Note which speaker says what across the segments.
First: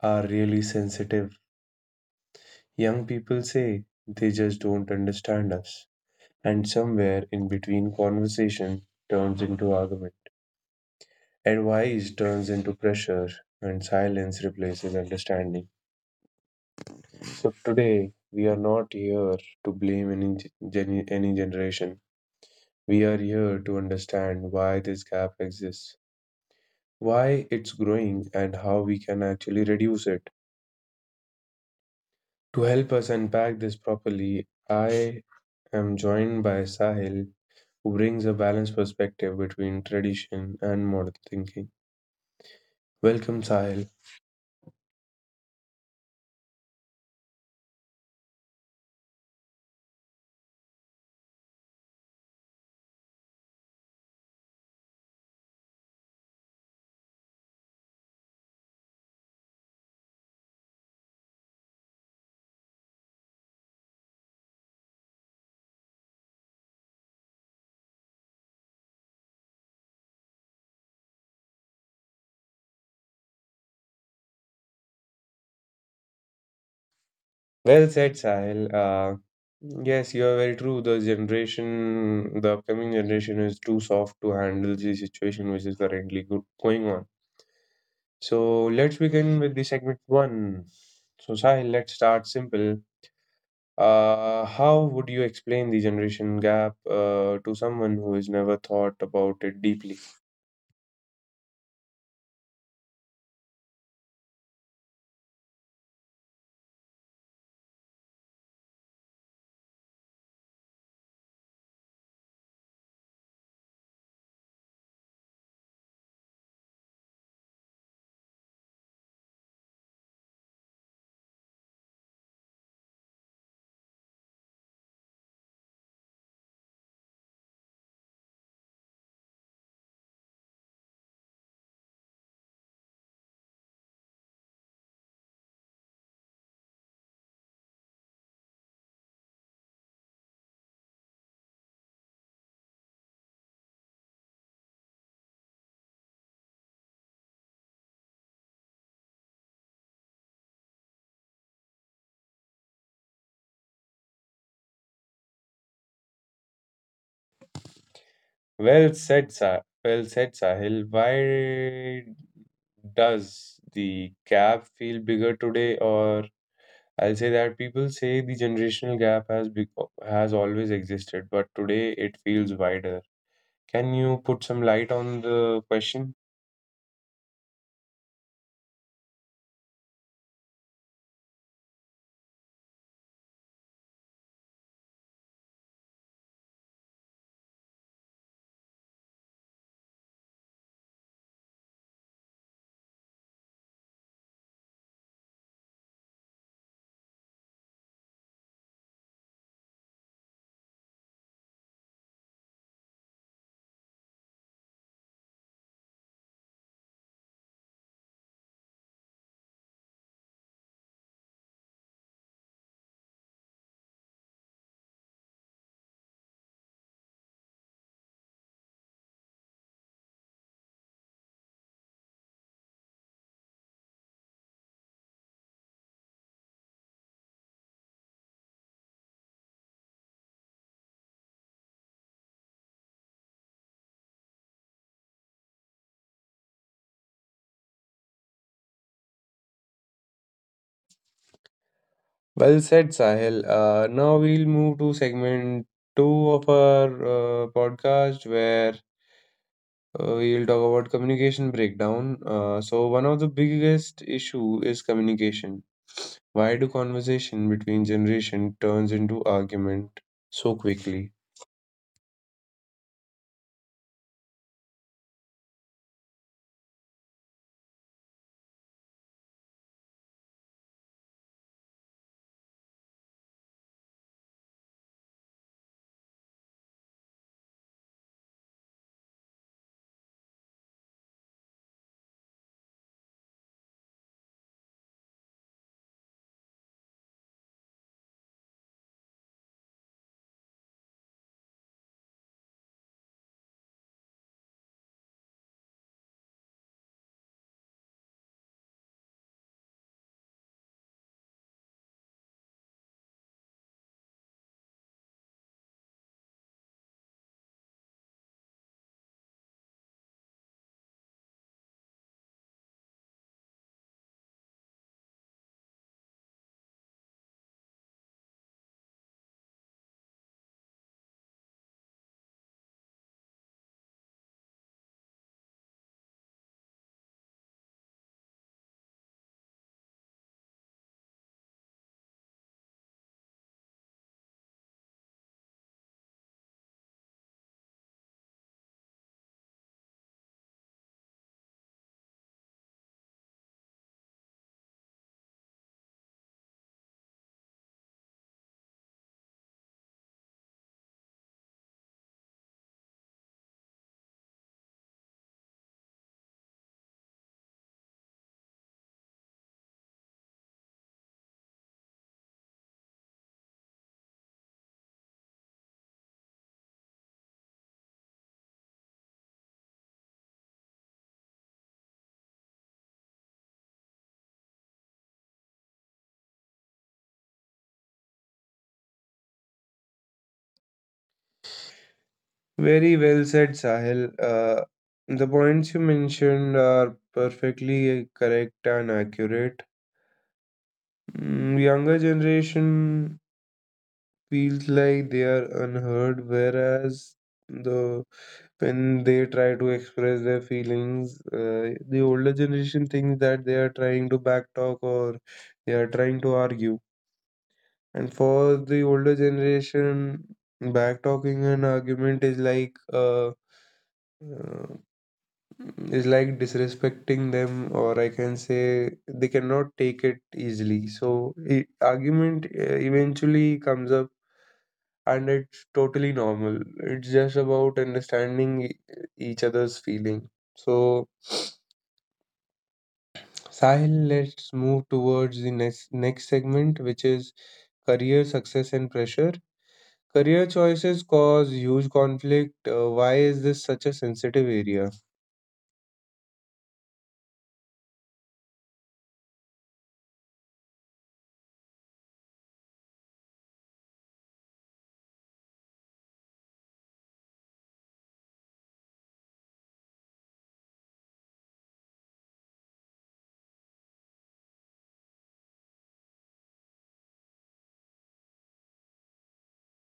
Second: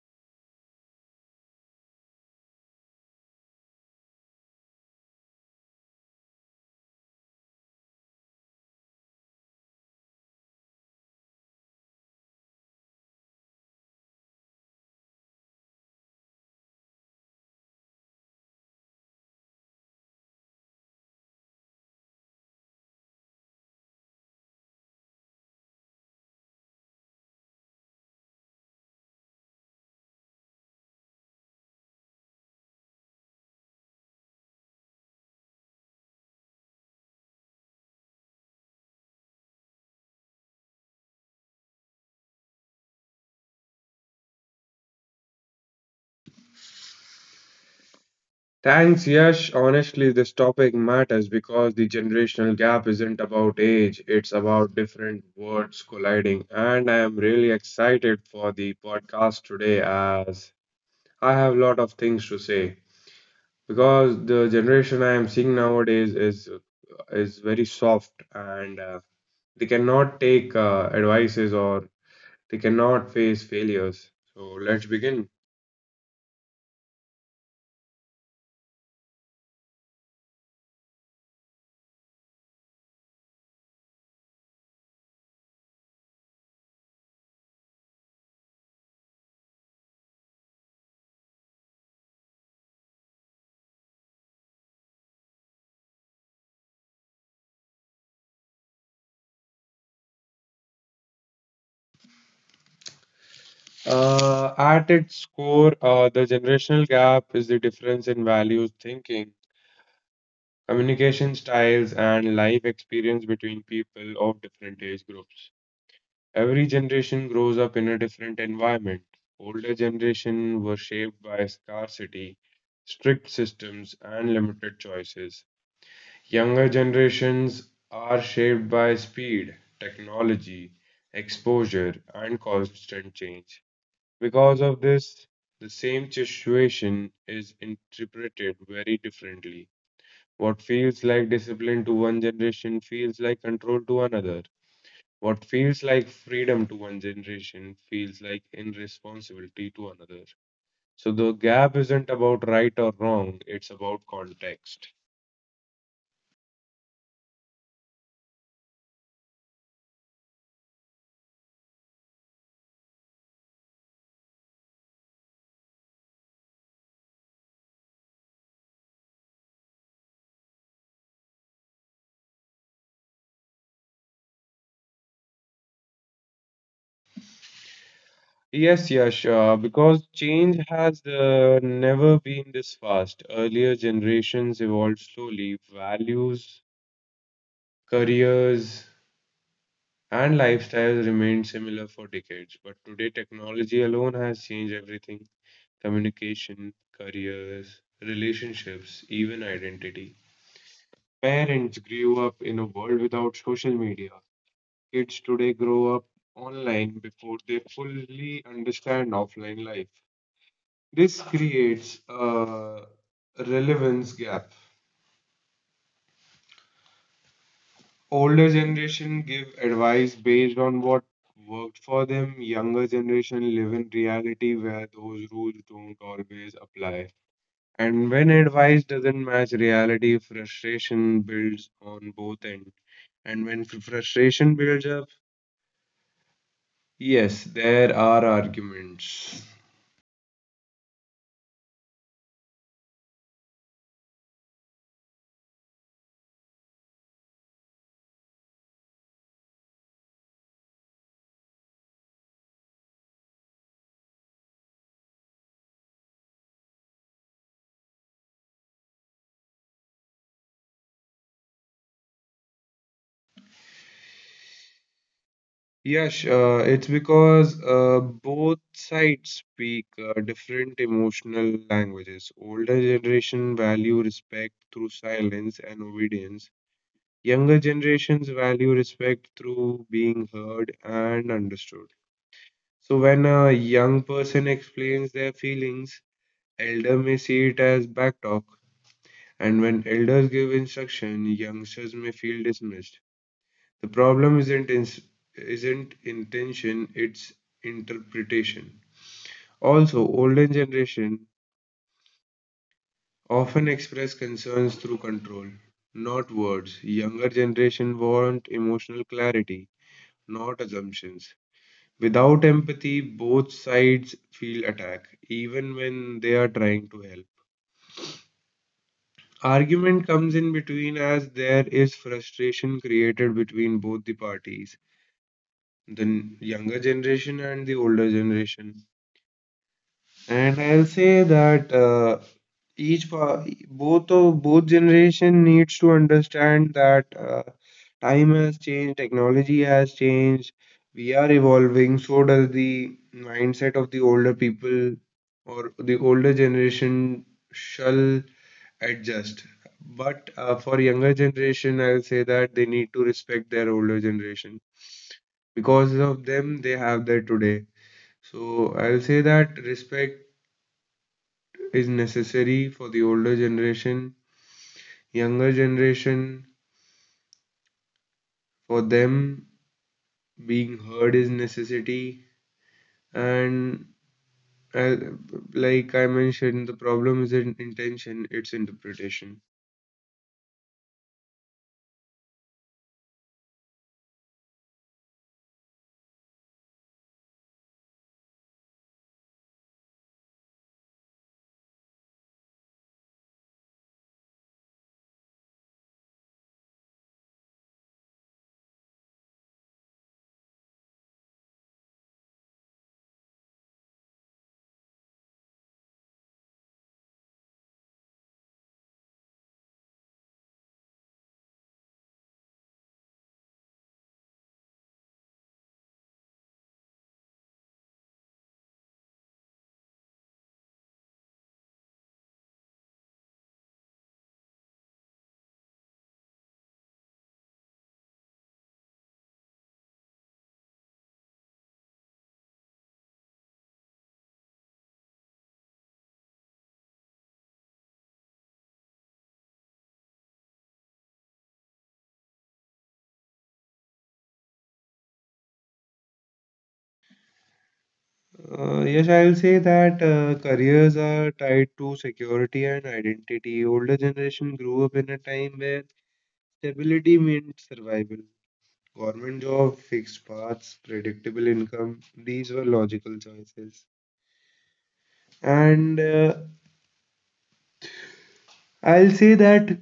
Speaker 1: are really sensitive. Young people say, They just don't understand us. And somewhere in between, conversation turns into argument, advice turns into pressure, and silence replaces understanding. So today we are not here to blame any generation. We are here to understand why this gap exists, why it's growing, and how we can actually reduce it. To help us unpack this properly, I am joined by Sahil, who brings a balanced perspective between tradition and modern thinking. Welcome, Sahil.
Speaker 2: Thanks, Yash. Honestly, this topic matters because the generational gap isn't about age, it's about different worlds colliding. And I am really excited for the podcast today as I have a lot of things to say. Because the generation I am seeing nowadays is very soft and they cannot take advices, or they cannot face failures. So let's begin.
Speaker 1: Well said, Sahil. Yes, you are very true. The generation, the upcoming generation is too soft to handle the situation which is currently go going on. So let's begin with the segment one. So, Sahil, let's start simple. How would you explain the generation gap to someone who has never thought about it deeply?
Speaker 2: At its core, the generational gap is the difference in values, thinking, communication styles, and life experience between people of different age groups. Every generation grows up in a different environment. Older generation were shaped by scarcity, strict systems, and limited choices. Younger generations are shaped by speed, technology, exposure, and constant change. Because of this, the same situation is interpreted very differently. What feels like discipline to one generation feels like control to another. What feels like freedom to one generation feels like irresponsibility to another. So the gap isn't about right or wrong, it's about context.
Speaker 1: Well said, Sahil. Why does the gap feel bigger today, or I'll say that people say the generational gap has always existed, but today it feels wider. Can you put some light on the question?
Speaker 2: Yes, Yash, because change has never been this fast. Earlier generations evolved slowly, values, careers, and lifestyles remained similar for decades. But today, technology alone has changed everything: communication, careers, relationships, even identity. Parents grew up in a world without social media. Kids today grow up online before they fully understand offline life. This creates a relevance gap. Older generation give advice based on what worked for them. Younger generation live in reality where those rules don't always apply. And when advice doesn't match reality, frustration builds on both ends. And when frustration builds up, yes, there are arguments.
Speaker 1: Well said, Sahil. Now we'll move to segment two of our podcast where we'll talk about communication breakdown. So, one of the biggest issue is communication. Why do conversation between generation turns into argument so quickly?
Speaker 2: Yes, it's because both sides speak different emotional languages. Older generation value respect through silence and obedience. Younger generations value respect through being heard and understood. So when a young person explains their feelings, elder may see it as backtalk, and when elders give instruction, youngsters may feel dismissed. The problem isn't in, Isn't intention, it's interpretation. Also, older generation often express concerns through control, not words. Younger generation want emotional clarity, not assumptions. Without empathy, both sides feel attacked, even when they are trying to help. Argument comes in between as there is frustration created between both the parties, the younger generation and the older generation. And I'll say that both of both generation needs to understand that time has changed, technology has changed, we are evolving. So does the mindset of the older people, or the older generation, shall adjust. But for younger generation, I'll say that they need to respect their older generation because of them they have that today. So I'll say that respect is necessary for the older generation. Younger generation, for them, being heard is necessity. And uh, like I mentioned, the problem isn't intention, it's interpretation.
Speaker 1: Very well said, Sahil. The points you mentioned are perfectly correct and accurate. Mm, younger generation feels like they are unheard, whereas the when they try to express their feelings, the older generation thinks that they are trying to backtalk or they are trying to argue. And for the older generation, backtalking and argument uh, is like disrespecting them, or I can say they cannot take it easily. So argument eventually comes up, and it's totally normal. It's just about understanding each other's feeling. So Sahil, let's move towards the next segment, which is career success and pressure. Career choices cause huge conflict. Why is this such a sensitive area?
Speaker 2: Yes, I'll say that careers are tied to security and identity. Older generation grew up in a time where stability meant survival. Government job, fixed paths, predictable income, these were logical choices. And I'll say that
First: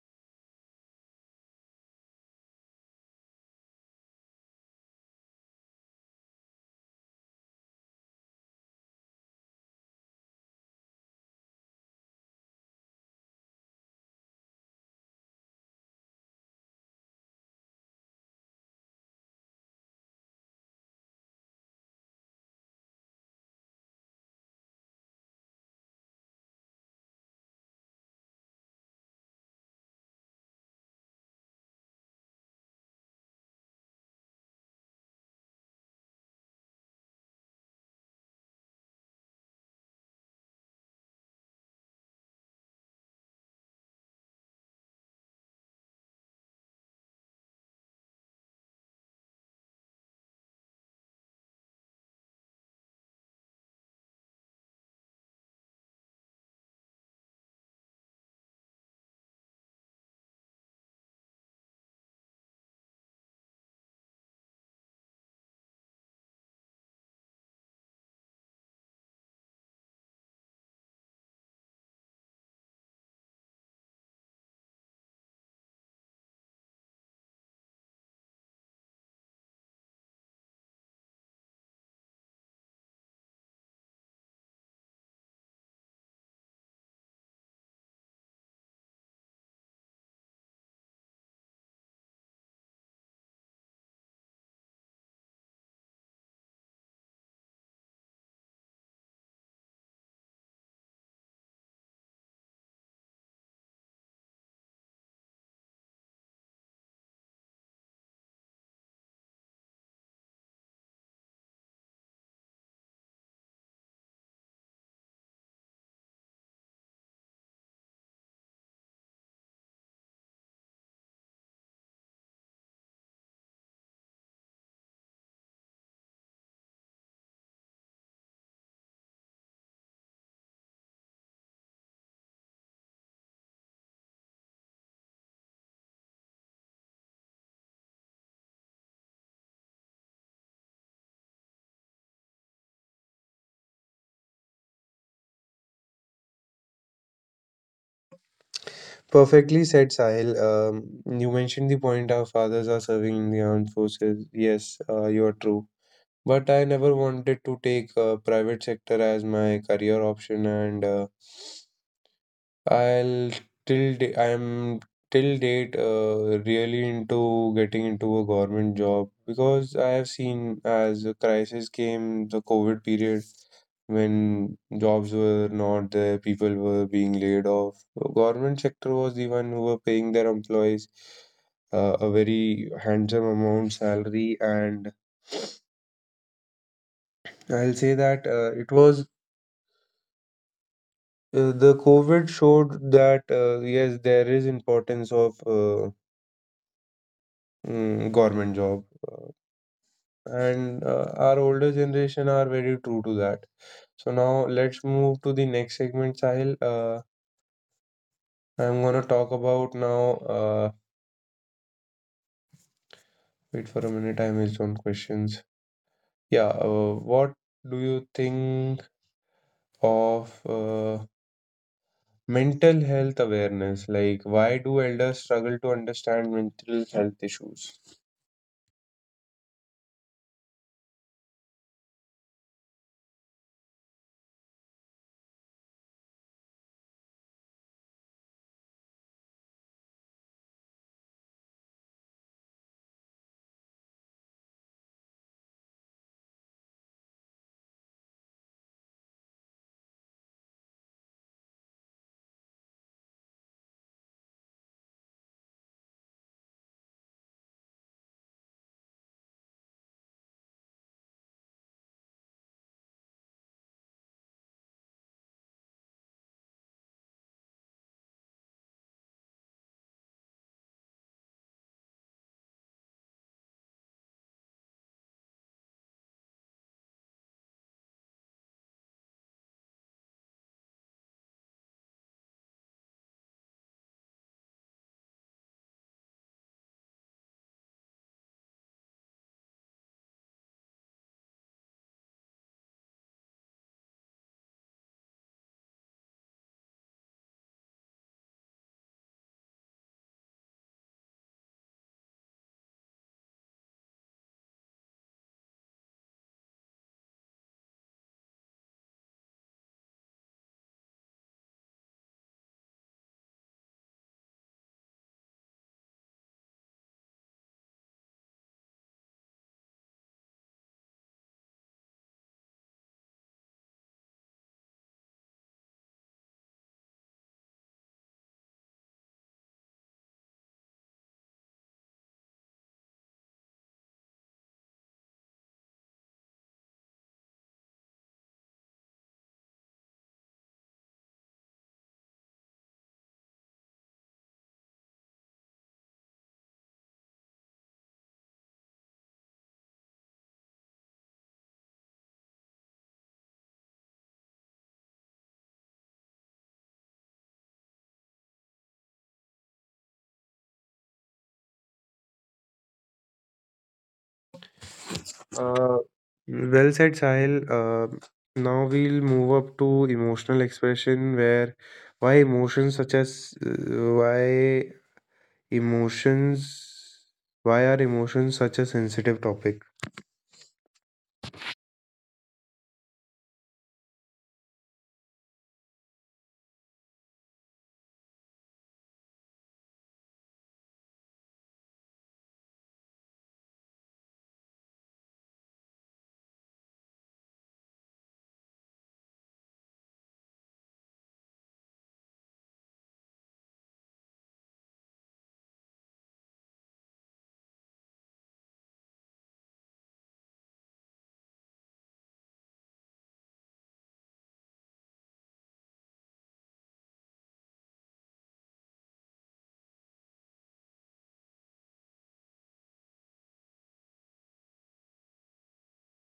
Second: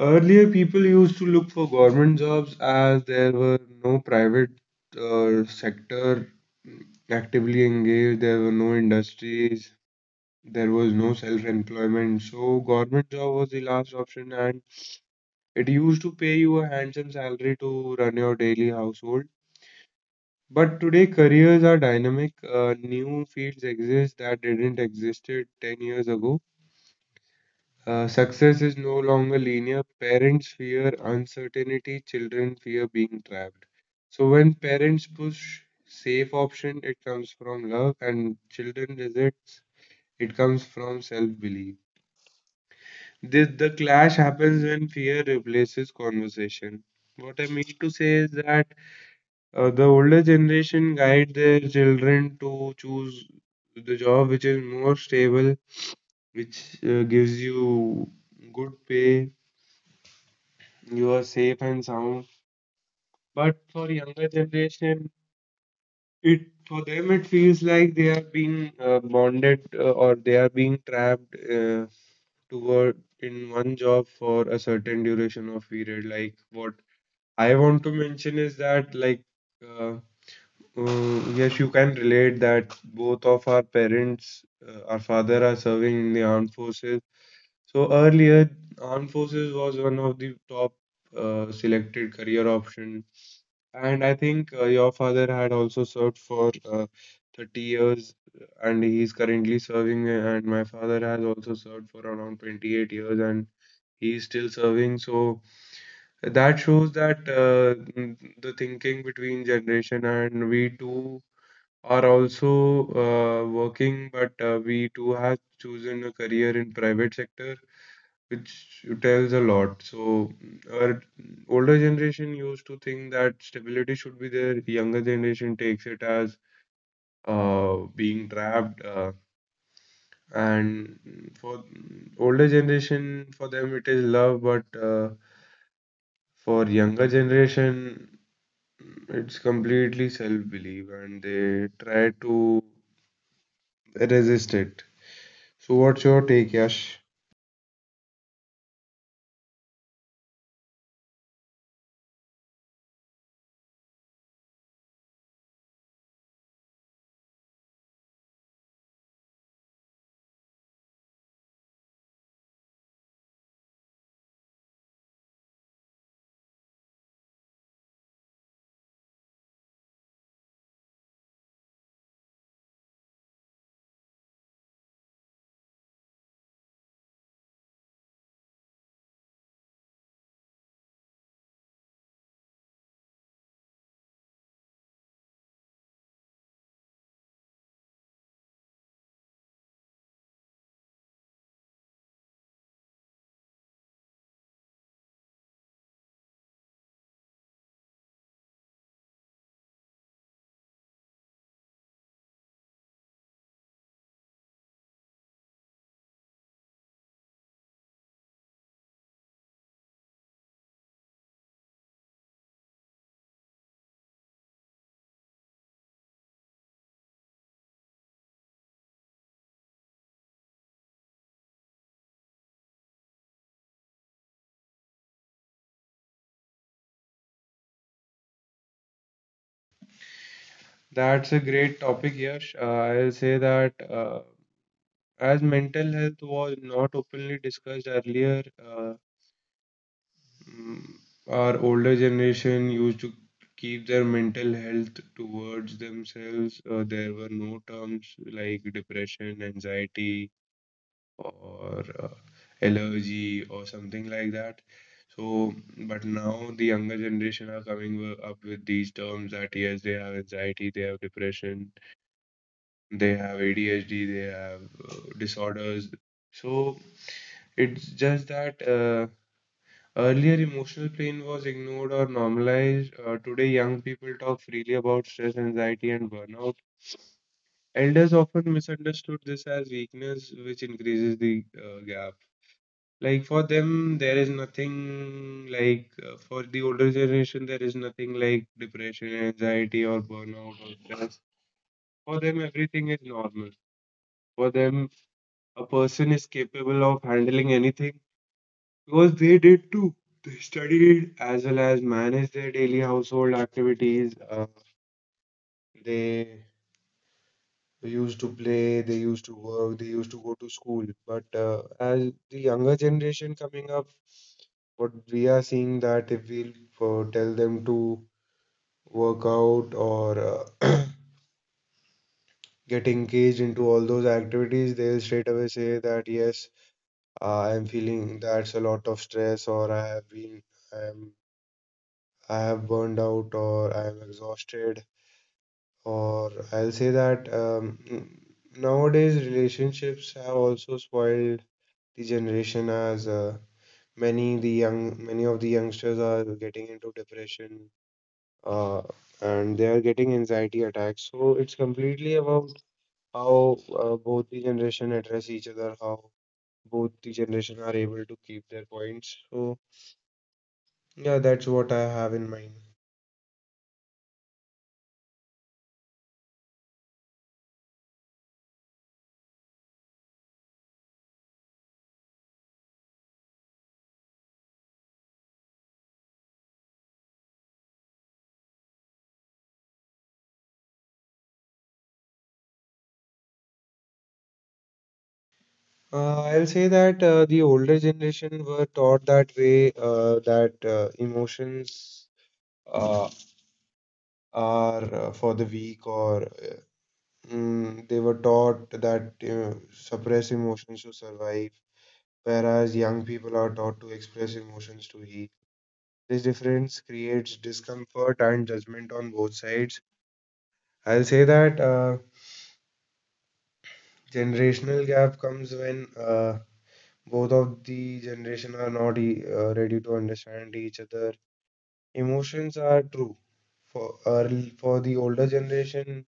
Speaker 2: earlier people used to look for government jobs as there were no private sector actively engaged, there were no industries, there was no self-employment. So government job was the last option, and it used to pay you a handsome salary to run your daily household. But today careers are dynamic. New fields exist that didn't existed 10 years ago. Success is no longer linear. Parents fear uncertainty, children fear being trapped. So when parents push safe option, it comes from love, and children resists, it comes from self-belief. This the clash happens when fear replaces conversation. What I mean to say is that the older generation guide their children to choose the job which is more stable, which gives you good pay. You are safe and sound. But for younger generation, it for them it feels like they are being bonded, or they are being trapped, to work in one job for a certain duration of period. Like what I want to mention is that, uh, yes, you can relate that both of our parents, our father are serving in the armed forces. So earlier, armed forces was one of the top selected career option. And I think your father had also served for 30 years and he's currently serving, and my father has also served for around 28 years and he's still serving. So that shows that the thinking between generation, and we too are also working, but we too have chosen a career in private sector, which tells a lot. So our older generation used to think that stability should be there. Younger generation takes it as being trapped. And for older generation, for them it is love, but for younger generation, it's completely self-belief, and they try to resist it. So what's your take, Yash?
Speaker 1: Perfectly said, Sahil. You mentioned the point our fathers are serving in the armed forces. Yes, you are true. But I never wanted to take a private sector as my career option, and I'll till da- I'm till date really into getting into a government job, because I have seen as the crisis came, the COVID period when jobs were not there, people were being laid off. The government sector was the one who were paying their employees a very handsome amount salary, and I'll say that it was the COVID showed that yes, there is importance of government job. And our older generation are very true to that. So now let's move to the next segment, Sahil. I'm gonna talk about now. Uh, Wait for a minute, I missed one questions. Yeah, what do you think of uh, mental health awareness? Like, why do elders struggle to understand mental health issues?
Speaker 2: That's a great topic, Yash. I'll say that. As mental health was not openly discussed earlier, mm, our older generation used to keep their mental health towards themselves. There were no terms like depression, anxiety, or allergy, or something like that. So, but now the younger generation are coming up with these terms that yes, they have anxiety, they have depression, they have ADHD, they have disorders. So it's just that earlier emotional pain was ignored or normalized. Today, young people talk freely about stress, anxiety, and burnout. Elders often misunderstood this as weakness, which increases the gap. Like for them, there is nothing like for the older generation, there is nothing like depression, anxiety, or burnout or stress. For them, everything is normal. For them, a person is capable of handling anything because they did too. They studied as well as managed their daily household activities. They used to play, they used to work, they used to go to school. But as the younger generation coming up, what we are seeing that if we tell them to work out or get engaged into all those activities, they'll straight away say that yes, I am feeling that's a lot of stress, or I have been. I am I have burned out, or I am exhausted, or I'll say that nowadays relationships have also spoiled the generation as many of the youngsters are getting into depression, uh, and they are getting anxiety attacks. So it's completely about how both the generation address each other, how both the generation are able to keep their points. So yeah, that's what I have in mind.
Speaker 1: Uh, well said, Sahil. Now we'll move up to emotional expression, where why emotions such as uh, why emotions why are emotions such a sensitive topic?
Speaker 2: I'll say that the older generation were taught that way, that emotions uh, are for the weak, or they were taught that suppress emotions to survive, whereas young people are taught to express emotions to heal. This difference creates discomfort and judgment on both sides. I'll say that generational gap comes when both of the generation are not ready to understand each other. Emotions are true. For the older generation,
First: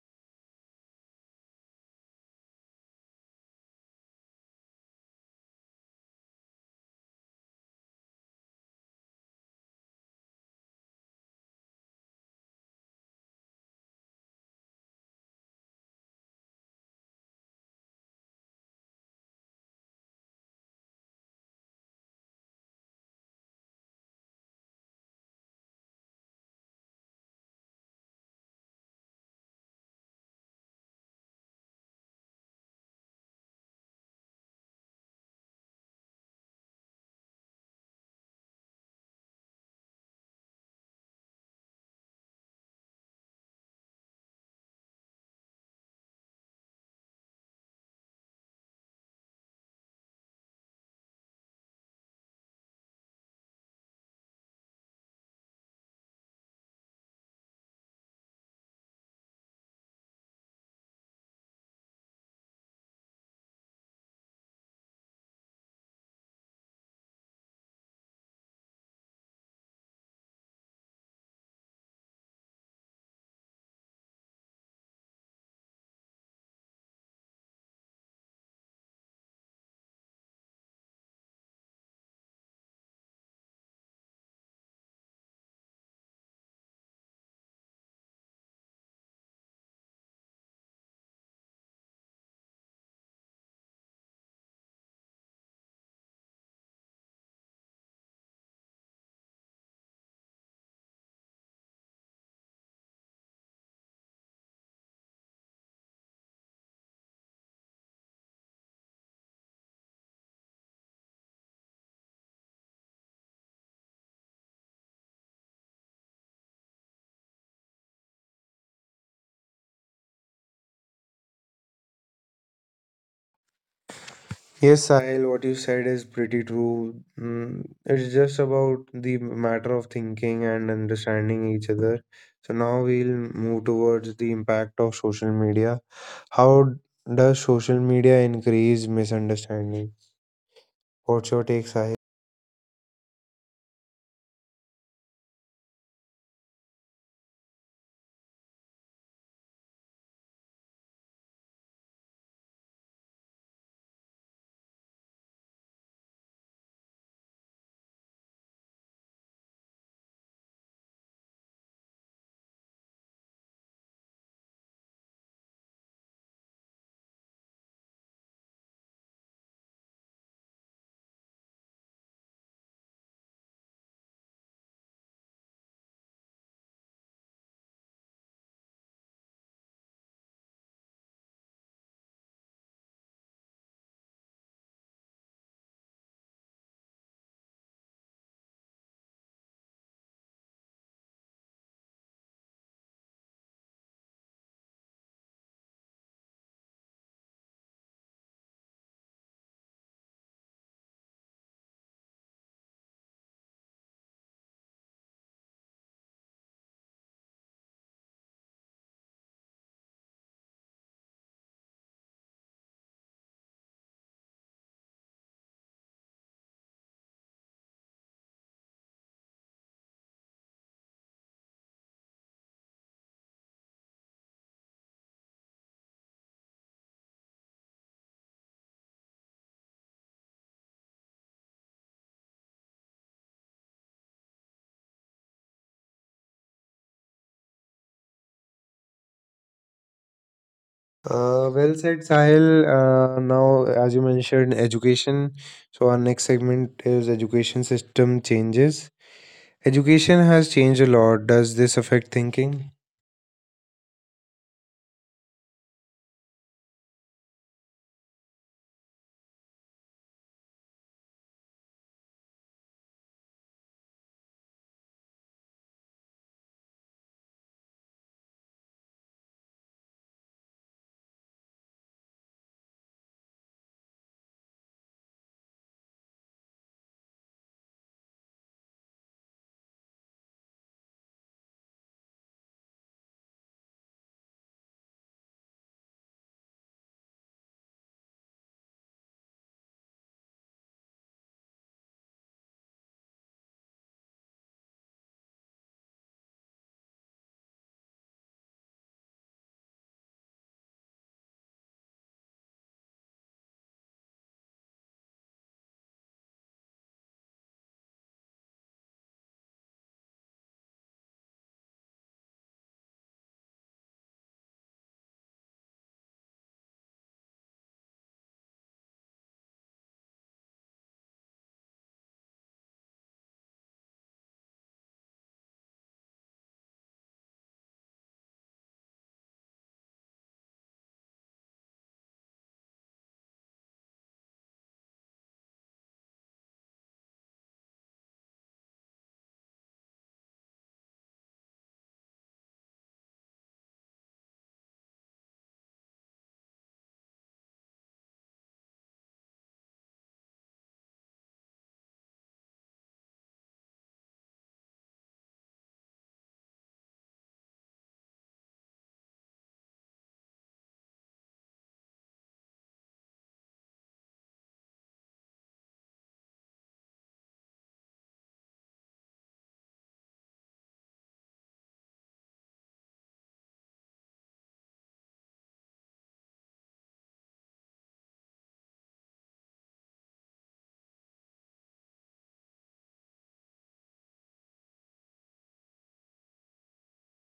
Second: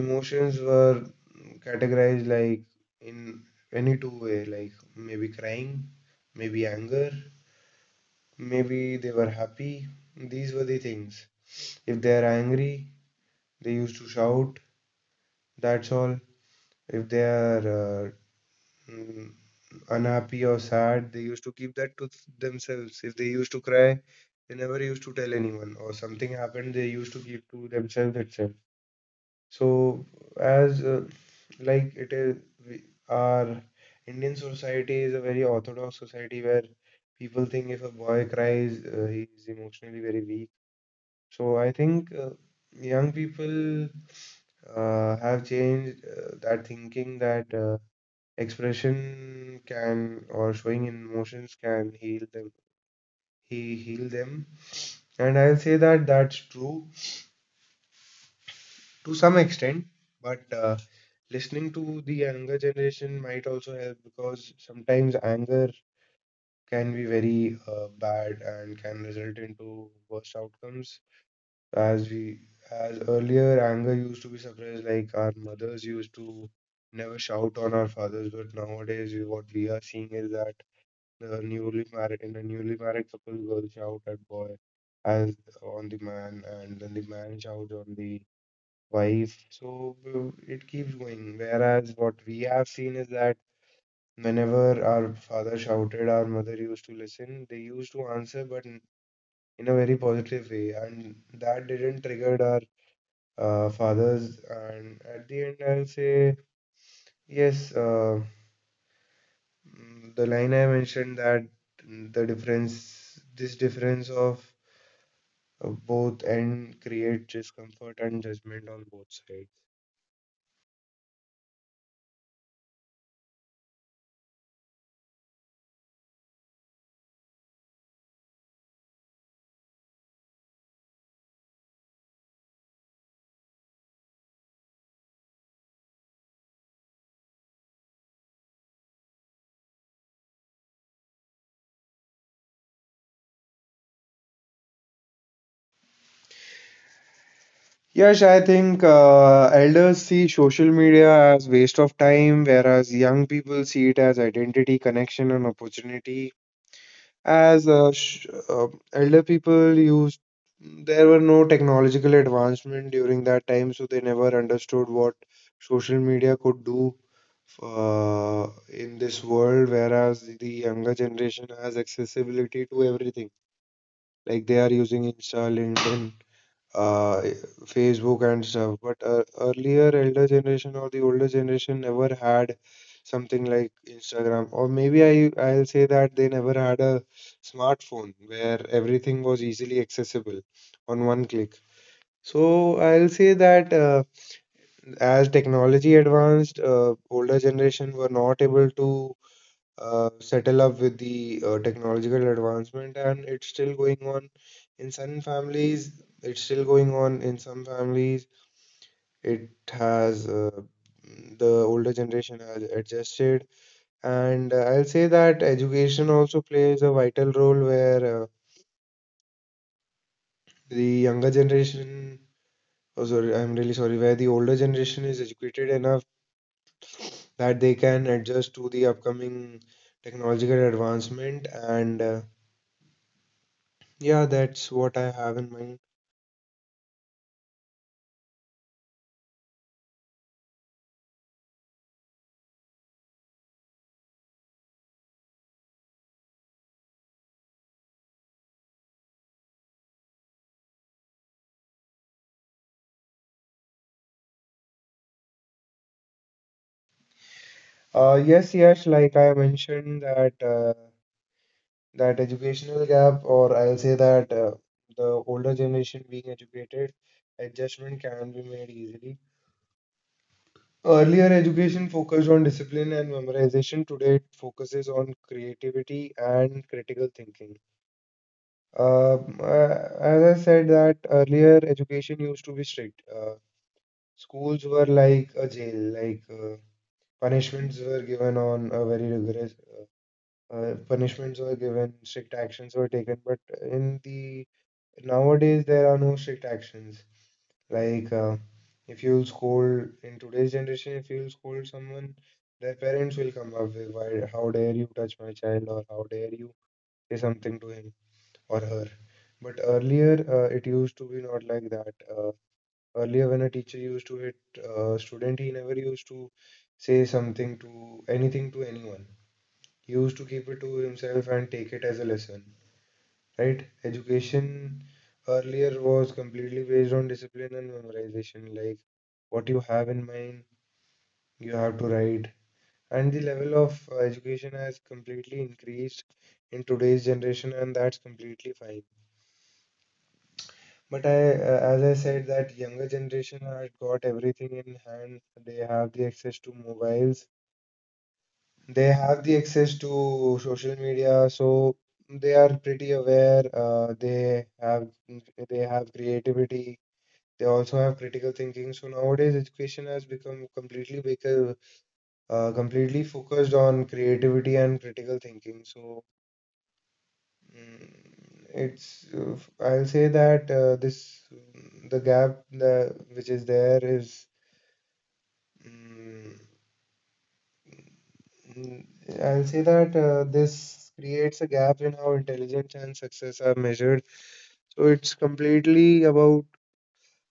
Speaker 2: emotions were categorized like in any two-way, like maybe crying, maybe anger, maybe they were happy. These were the things. If they are angry, they used to shout. That's all. If they are uh, mm, unhappy or sad, they used to keep that to themselves. If they used to cry, they never used to tell anyone. Or something happened, they used to keep to themselves itself. So, as like it is, we, our Indian society is a very orthodox society where people think if a boy cries, he is emotionally very weak. So, I think young people have changed that thinking that expression can, or showing emotions can heal them, he heal them. And I'll say that that's true to some extent, but listening to the younger generation might also help because sometimes anger can be very bad and can result into worse outcomes. As we, as earlier, anger used to be suppressed, like our mothers used to never shout on our fathers, but nowadays what we are seeing is that in a newly married couple, girls shout at boy, as on the man, and then the man shouts on the wife. So it keeps going. Whereas what we have seen is that whenever our father shouted, our mother used to listen. They used to answer, but in a very positive way, and that didn't trigger our fathers. And at the end, I'll say yes. Mm, the line I mentioned that mm, the difference, This difference of both and create discomfort and judgment on both sides.
Speaker 1: Yes, Sahil, what you said is pretty true. Mm, it's just about the matter of thinking and understanding each other. So now we'll move towards the impact of social media. How does social media increase misunderstanding? What's your take, Sahil?
Speaker 2: Yes, I think elders see social media as waste of time, whereas young people see it as identity, connection, and opportunity. As sh Elder people used, there were no technological advancement during that time, so they never understood what social media could do in this world. Whereas the younger generation has accessibility to everything, like they are using Insta, LinkedIn, uh, Facebook and stuff. But earlier, elder generation or the older generation never had something like Instagram, or maybe I'll say that they never had a smartphone where everything was easily accessible on one click. So I'll say that as technology advanced, older generation were not able to settle up with the technological advancement, and it's still going on in some families, it's still going on in some families, it has the older generation has adjusted, and I'll say that education also plays a vital role where the younger generation, oh sorry, I'm really sorry, where the older generation is educated enough that they can adjust to the upcoming technological advancement, and yeah, that's what I have in mind.
Speaker 1: Well said, Sahil. Now, as you mentioned, education. So, our next segment is education system changes. Education has changed a lot. Does this affect thinking?
Speaker 2: Yes, yes, like I mentioned that that educational gap, or I'll say that the older generation being educated, adjustment can be made easily. Earlier education focused on discipline and memorization. Today it focuses on creativity and critical thinking. As I said, that earlier education used to be strict. Schools were like a jail, like punishments were given on a very rigorous punishments were given, strict actions were taken. But in the nowadays, there are no strict actions. Like if you'll scold in today's generation, if you'll scold someone, their parents will come up with why, how dare you touch my child, or how dare you say something to him or her. But earlier, it used to be not like that. Earlier, when a teacher used to hit a student, he never used to say something, to anything, to anyone. He used to keep it to himself and take it as a lesson, right? Education earlier was completely based on discipline and memorization. Like what you have in mind, you have to write. And the level of education has completely increased in today's generation, and that's completely fine. But as I said, that younger generation has got everything in hand. They have the access to mobiles. They have the access to social media, so they are pretty aware. They have creativity. They also have critical thinking. So nowadays, education has become completely completely focused on creativity and critical thinking. So mm, it's I'll say that this the gap the, which is there is mm, I'll say that this creates a gap in how intelligence and success are measured. So it's completely about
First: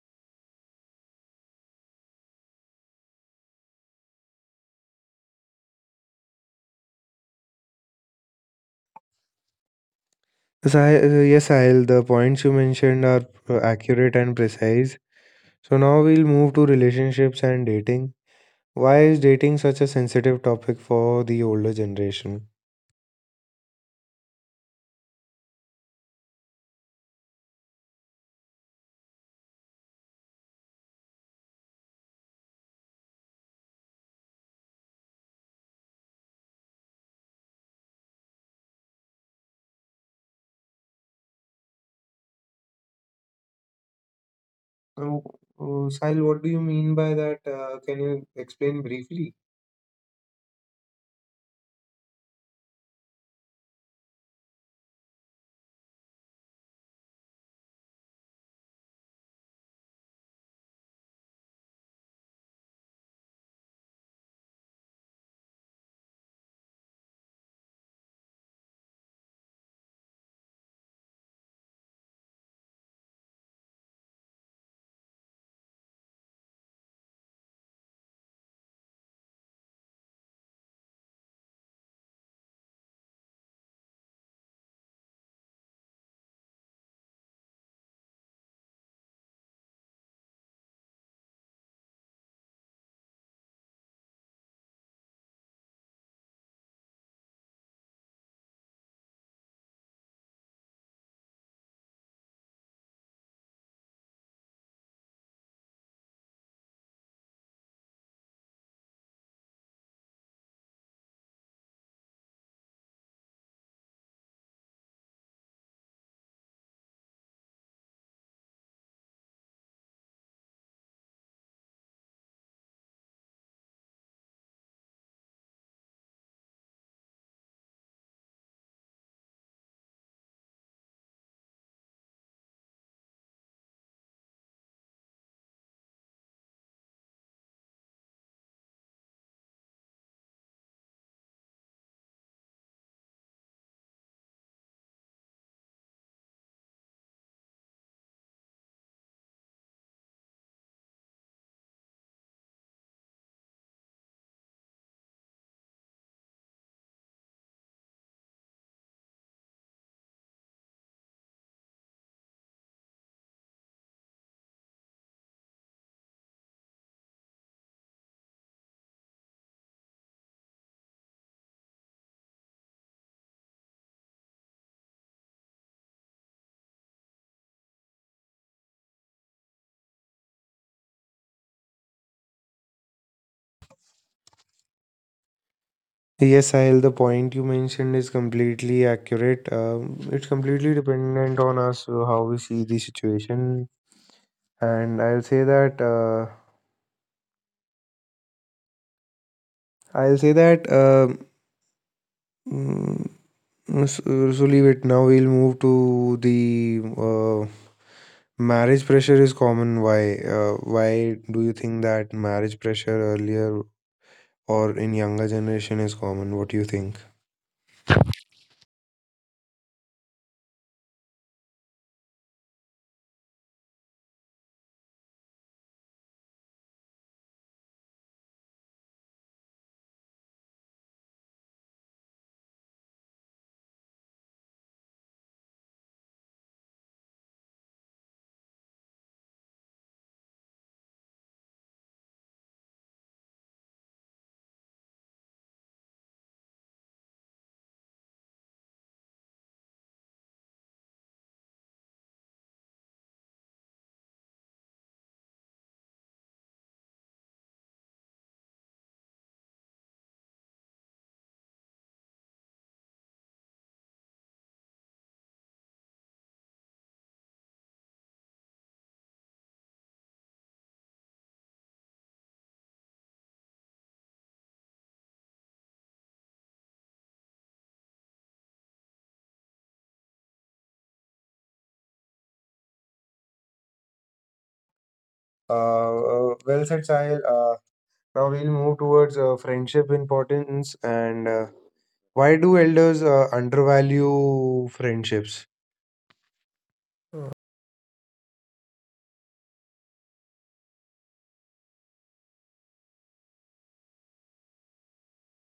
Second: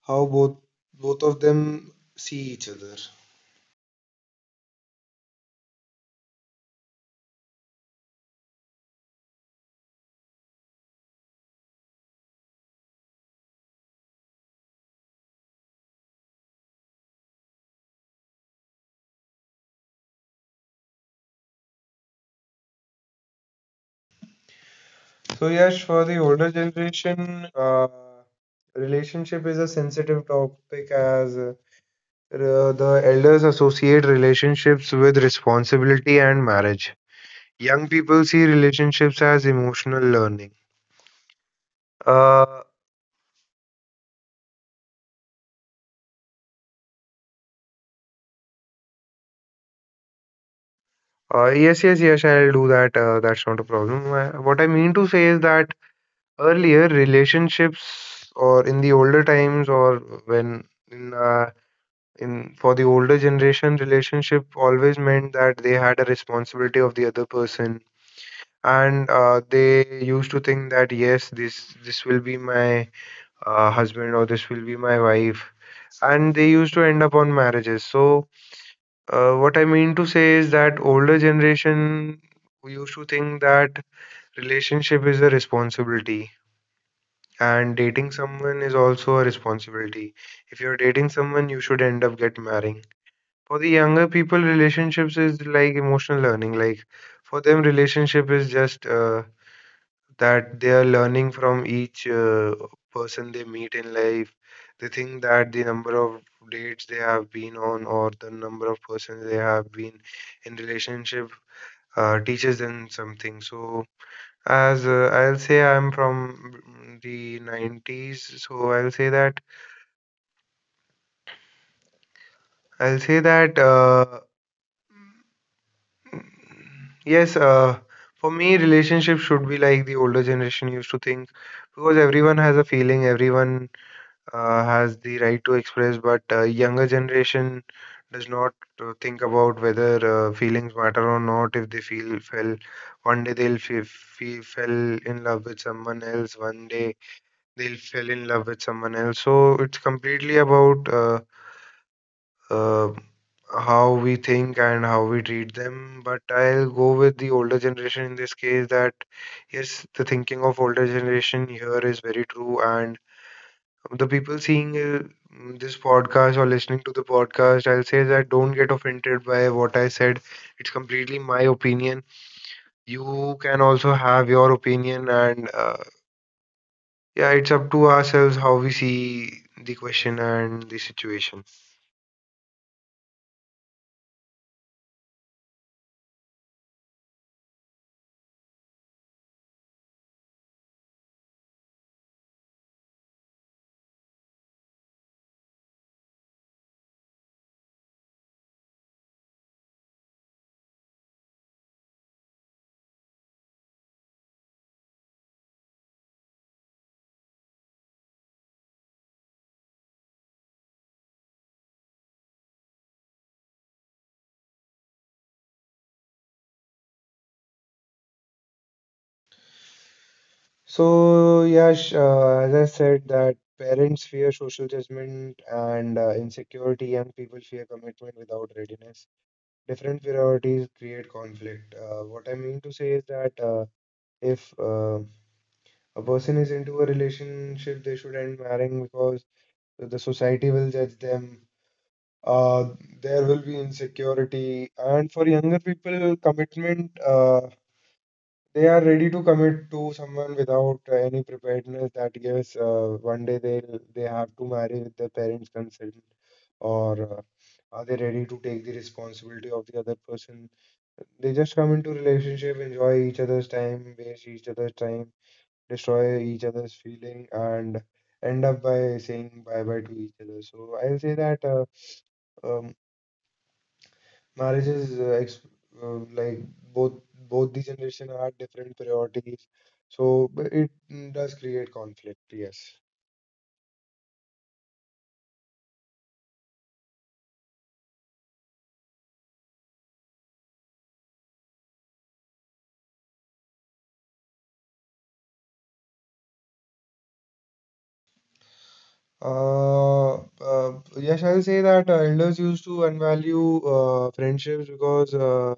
Speaker 2: how both of them see each other.
Speaker 1: Sahil, the points you mentioned are accurate and precise. So, now we'll move to relationships and dating. Why is dating such a sensitive topic for the older generation?
Speaker 2: So yes, for the older generation, relationship is a sensitive topic as the elders associate relationships with responsibility and marriage. Young people see relationships as emotional learning. Uh,
Speaker 1: Oh, oh, Sahil, what do you mean by that? Can you explain briefly?
Speaker 2: yes, yes, yes, I'll do that. That's not a problem. What I mean to say is that earlier relationships, or in the older times, or when in uh, in for the older generation, relationship always meant that they had a responsibility of the other person, and they used to think that yes this will be my husband, or this will be my wife, and they used to end up on marriages. So what I mean to say is that older generation used to think that relationship is a responsibility, and dating someone is also a responsibility. If you're dating someone, you should end up get marrying. For the younger people, relationships is like emotional learning. Like for them, relationship is just that they are learning from each person they meet in life. They think that the number of dates they have been on, or the number of persons they have been in relationship, teaches them something. So as I'll say, I'm from the 90s. So I'll say that. Yes, for me, relationship should be like the older generation used to think, because everyone has a feeling, everyone has the right to express, but younger generation does not think about whether feelings matter or not. If they feel fell one day they'll fe fe fell in love with someone else, one day they'll fell in love with someone else. So it's completely about uh, how we think and how we treat them. But I'll go with the older generation in this case, that yes, the thinking of older generation here is very true. And the people seeing this podcast or listening to the podcast, I'll say that don't get offended by what I said. It's completely my opinion. You can also have your opinion, and yeah, it's up to ourselves how we see the question and the situation.
Speaker 1: Yes, Sahil, the point you mentioned is completely accurate. It's completely dependent on us how we see the situation, and I'll say that mm, s- so leave it. Now we'll move to the marriage pressure is common. Why? Why do you think that marriage pressure earlier or in younger generation is common? What do you think?
Speaker 2: So, Yash, as I said, that parents fear social judgment and insecurity, and people fear commitment without readiness. Different priorities create conflict. What I mean to say is that if a person is into a relationship, they should end marrying because the society will judge them. Uh, there will be insecurity, and for younger people, commitment. They are ready to commit to someone without any preparedness, that gives one day they have to marry with their parents consent, or are they ready to take the responsibility of the other person? They just come into relationship, enjoy each other's time, waste each other's time, destroy each other's feeling, and end up by saying bye bye to each other. So I'll say that um, marriage is ex like both both the generation had different priorities, so, but it does create conflict. Yes.
Speaker 1: Well said, Sahil. Now we'll move towards friendship importance and why do elders undervalue friendships?
Speaker 2: Uh, uh, yes, I'll say that elders used to unvalue friendships because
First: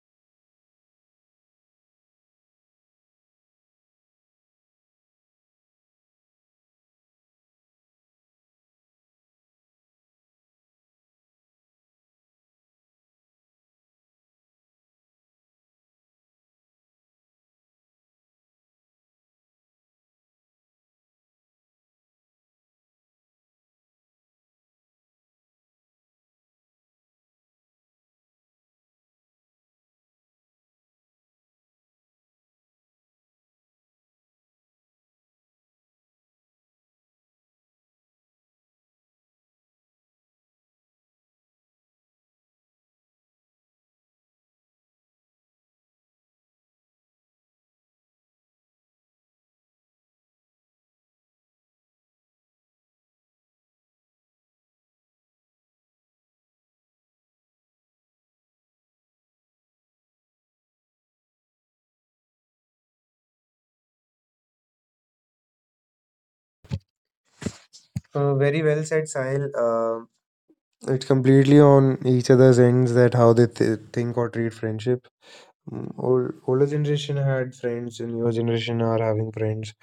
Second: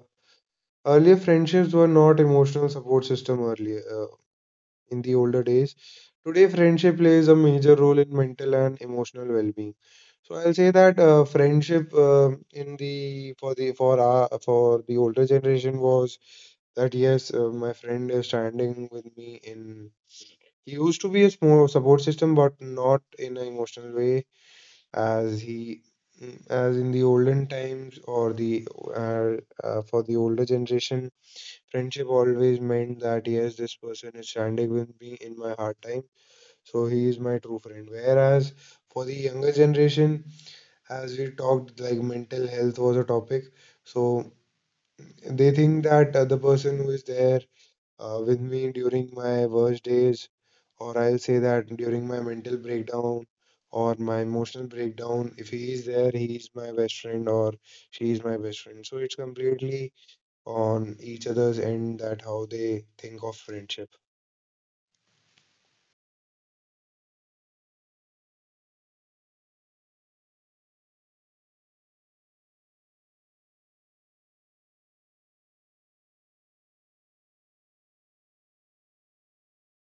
Speaker 2: earlier friendships were not emotional support system earlier in the older days. Today, friendship plays a major role in mental and emotional well-being. So I'll say that friendship in the for our for the older generation was that yes, my friend is standing with me in. He used to be a small support system, but not in an emotional way as he as in the olden times or the uh, for the older generation, friendship always meant that yes, this person is standing with me in my hard time, so he is my true friend. Whereas for the younger generation, as we talked, like mental health was a topic, so they think that the person who is there with me during my worst days, or I'll say that during my mental breakdown or my emotional breakdown, if he is there, he is my best friend or she is my best friend. So it's completely on each other's end, that how they think of friendship?
Speaker 1: Very well said, Sahil. It's completely on each other's ends that how they think or treat friendship. Mm, Old, older generation had friends, and newer generation are having friends.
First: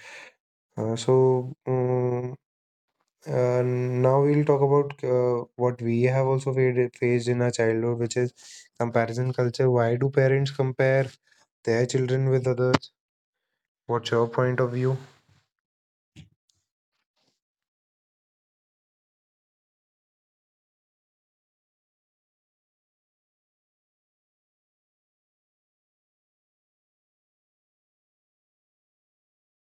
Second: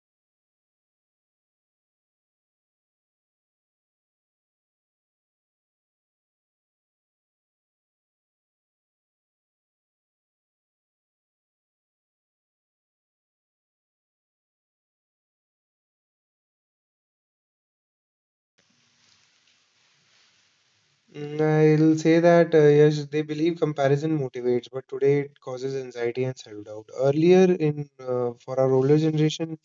Speaker 1: Uh, so, um, now we'll talk about what we have also faced in our childhood, which is comparison culture. Why do parents compare their children with others? What's your point of view?
Speaker 2: Mm, I'll say that yes, they believe comparison motivates, but today it causes anxiety and self-doubt. Earlier in for our older generation,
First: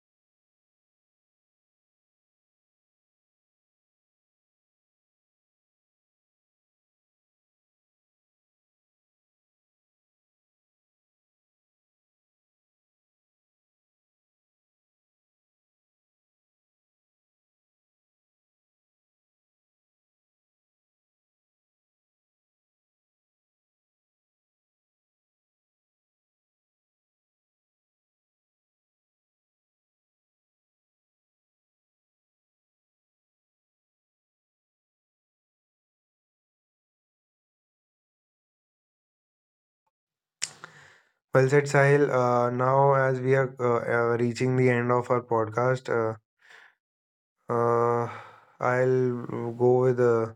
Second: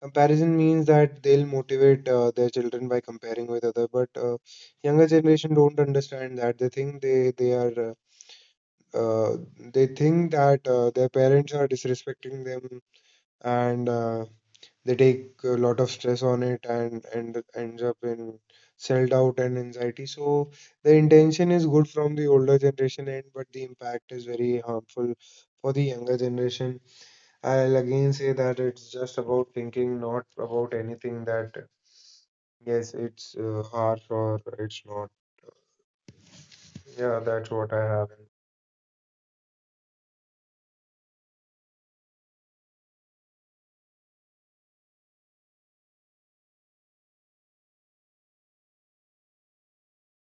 Speaker 2: comparison means that they'll motivate their children by comparing with other, but younger generation don't understand that. They think they are uh, they think that their parents are disrespecting them, and they take a lot of stress on it, and ends up in self-doubt and anxiety. So the intention is good from the older generation end, but the impact is very harmful for the younger generation. I'll again say that it's just about thinking, not about anything, that yes it's harsh or it's not. Yeah, that's what I have.
Speaker 1: Well said, Sahil. Now, as we are reaching the end of our podcast, uh, I'll go with a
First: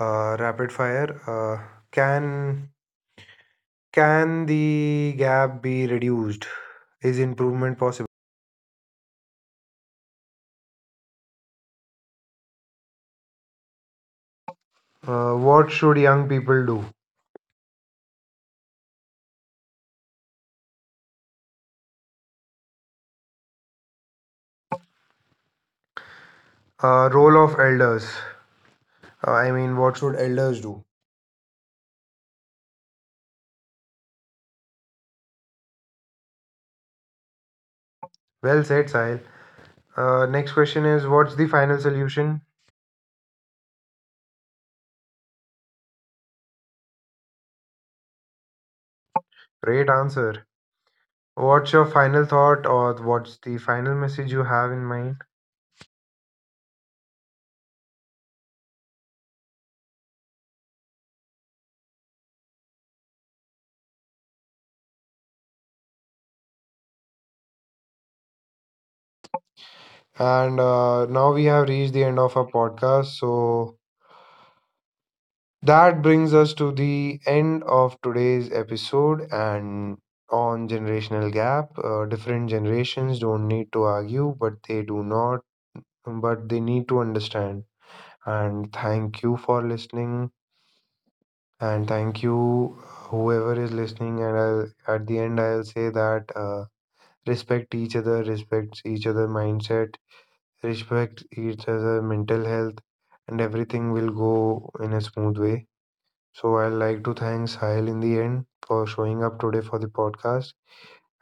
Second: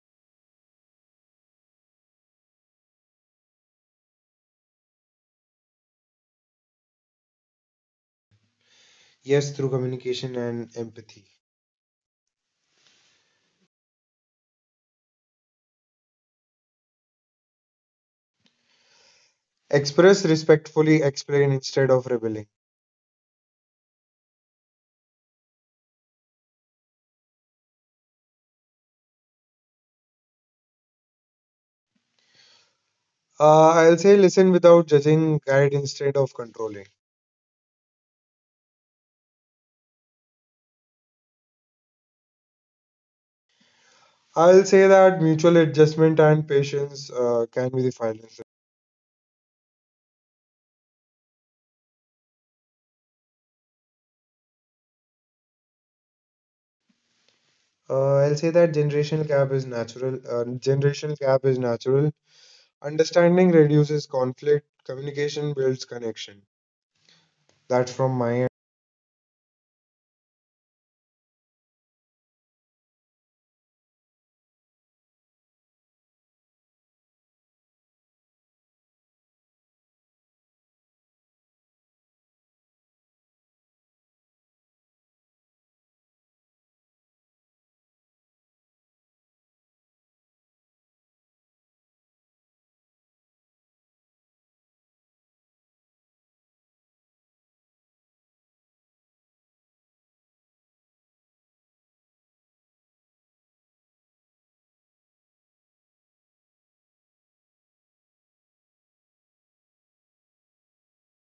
Speaker 1: rapid fire. Can can the gap be reduced? Is improvement possible?
Speaker 2: Yes, through communication and empathy.
Speaker 1: What should young people do?
Speaker 2: Express respectfully, explain instead of rebelling.
Speaker 1: Role of elders. I mean, what should elders do?
Speaker 2: I'll say listen without judging, guide instead of controlling.
Speaker 1: Well said, Sahil. Next question is, what's the final solution?
Speaker 2: I'll say that mutual adjustment and patience can be the final solution.
Speaker 1: Great answer. What's your final thought, or what's the final message you have in mind?
Speaker 2: I'll say that generational gap is natural. Generational gap is natural. Understanding reduces conflict. Communication builds connection. That's from my end.
Speaker 1: And now we have reached the end of our podcast. So that brings us to the end of today's episode and on generational gap. Different generations don't need to argue, but they do not, but they need to understand. And thank you for listening. And thank you, whoever is listening. And I'll, at the end, I'll say that respect each other mindset, respect each other mental health, and everything will go in a smooth way. So I'd like to thank Sahil in the end for showing up today for the podcast.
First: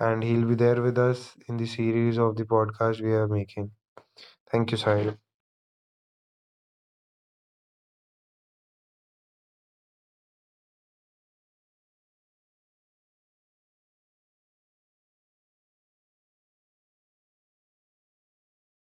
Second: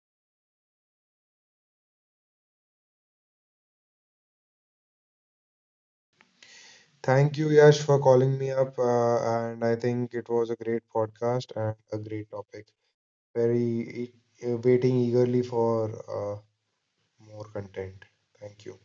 Speaker 1: And he'll be there with us in the series of the podcast we are making. Thank you, Sahil.
Speaker 2: Thank you, Yash, for calling me up. And I think it was a great podcast and a great topic. Very waiting eagerly for more content. Thank you.